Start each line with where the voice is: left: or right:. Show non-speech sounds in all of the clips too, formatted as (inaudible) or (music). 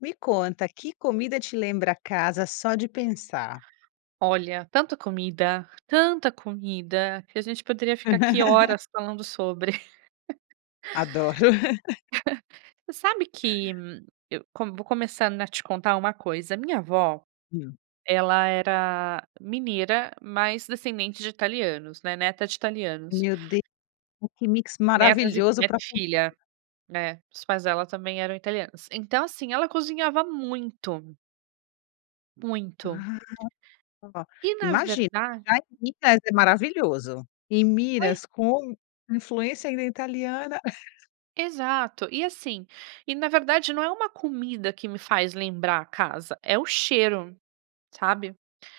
left: Me conta, que comida te lembra casa só de pensar?
right: Olha, tanta comida, tanta comida, que a gente poderia ficar aqui
left: (laughs)
right: horas falando sobre. (laughs)
left: Adoro. (laughs)
right: (chuckles) Você sabe que, eu com vou começando a te contar uma coisa, a minha avó,
left: Hum.
right: ela era mineira, mas descendente de italianos, né, neta de italianos.
left: Meu De que mix
right: Netas e
left: maravilhoso
right: neta
left: pra
right: e
left: comi
right: filha. É, os pais dela também eram italianos. Então assim, ela cozinhava muito. Muito.
left: Ah. Ó,
right: E na
left: imagina,
right: verda
left: já em Minas é maravilhoso, em
right: Oi?
left: Minas com influência, ainda, italiana. (chuckles)
right: Exato. E assim, e na verdade não é uma comida que me faz lembrar a casa, é o cheiro, sabe.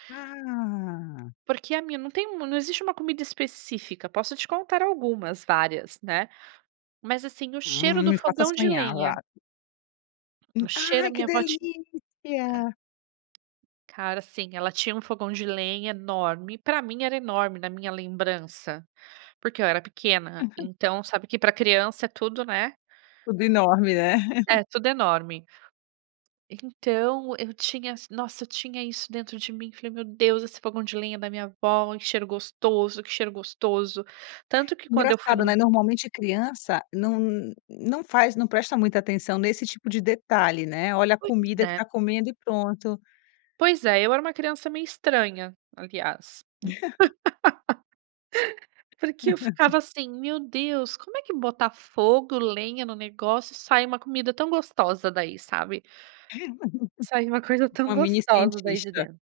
left: Ah.
right: Porque a minha não tem u não existe uma comida específica, posso te contar algumas várias, né. Mas assim, o cheiro
left: Hum,
right: do
left: me faça
right: fogão de
left: sonha, vá
right: lenha. O cheiro, a
left: Ai, que
right: minha vó tin
left: delícia.
right: Cara, assim, ela tinha um fogão de lenha enorme, pra mim era enorme, na minha lembrança, porque eu era pequena,
left: (laughs)
right: então, sabe que pra criança é tudo, né.
left: Tudo enorme, né. (chuckles)
right: É tudo enorme. Então eu tinha s nossa, eu tinha isso dentro de mim, falei: "Meu Deus, esse fogão de lenha da minha avó, e cheiro gostoso, que cheiro gostoso". Tanto que quando eu fui
left: Engraçado,
right: num
left: né, normalmente criança não n não faz não presta muita atenção nesse tipo de detalhe, né, olha a
right: Pois
left: comida que
right: é.
left: tá comendo, e pronto
right: Pois é, eu era uma criança meio estranha, aliás.
left: (laughs)
right: (laughs) Porque eu ficava
left: (laughs)
right: assim: "Meu Deus, como é que botar fogo, lenha no negócio, sai uma comida tão gostosa daí", sabe. Sai uma coisa
left: (laughs)
right: tão
left: Uma mini
right: gostosa daí de
left: cientista.
right: dentro.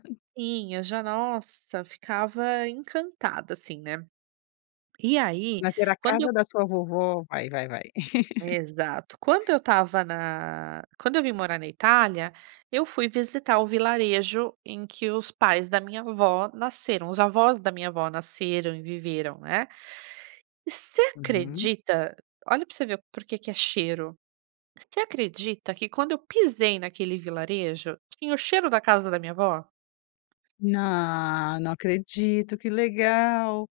left: (laughs)
right: Sim, eu já, nossa, ficava encantada, assim, né. E aí,
left: Mas era a
right: quando
left: casa
right: eu
left: da sua vovó, vai, vai, vai. (laughs)
right: Exato. Quando eu estava na quando eu vim morar na Itália, eu fui visitar o vilarejo em que os pais da minha avó nasceram, os avós da minha avó nasceram e viveram, né. Você
left: Uhum.
right: acredita, olha pra você ver porquê que é cheiro, você acredita que quando eu pisei naquele vilarejo, tinha o cheiro da casa da minha avó?
left: Nã não acredito, que legal.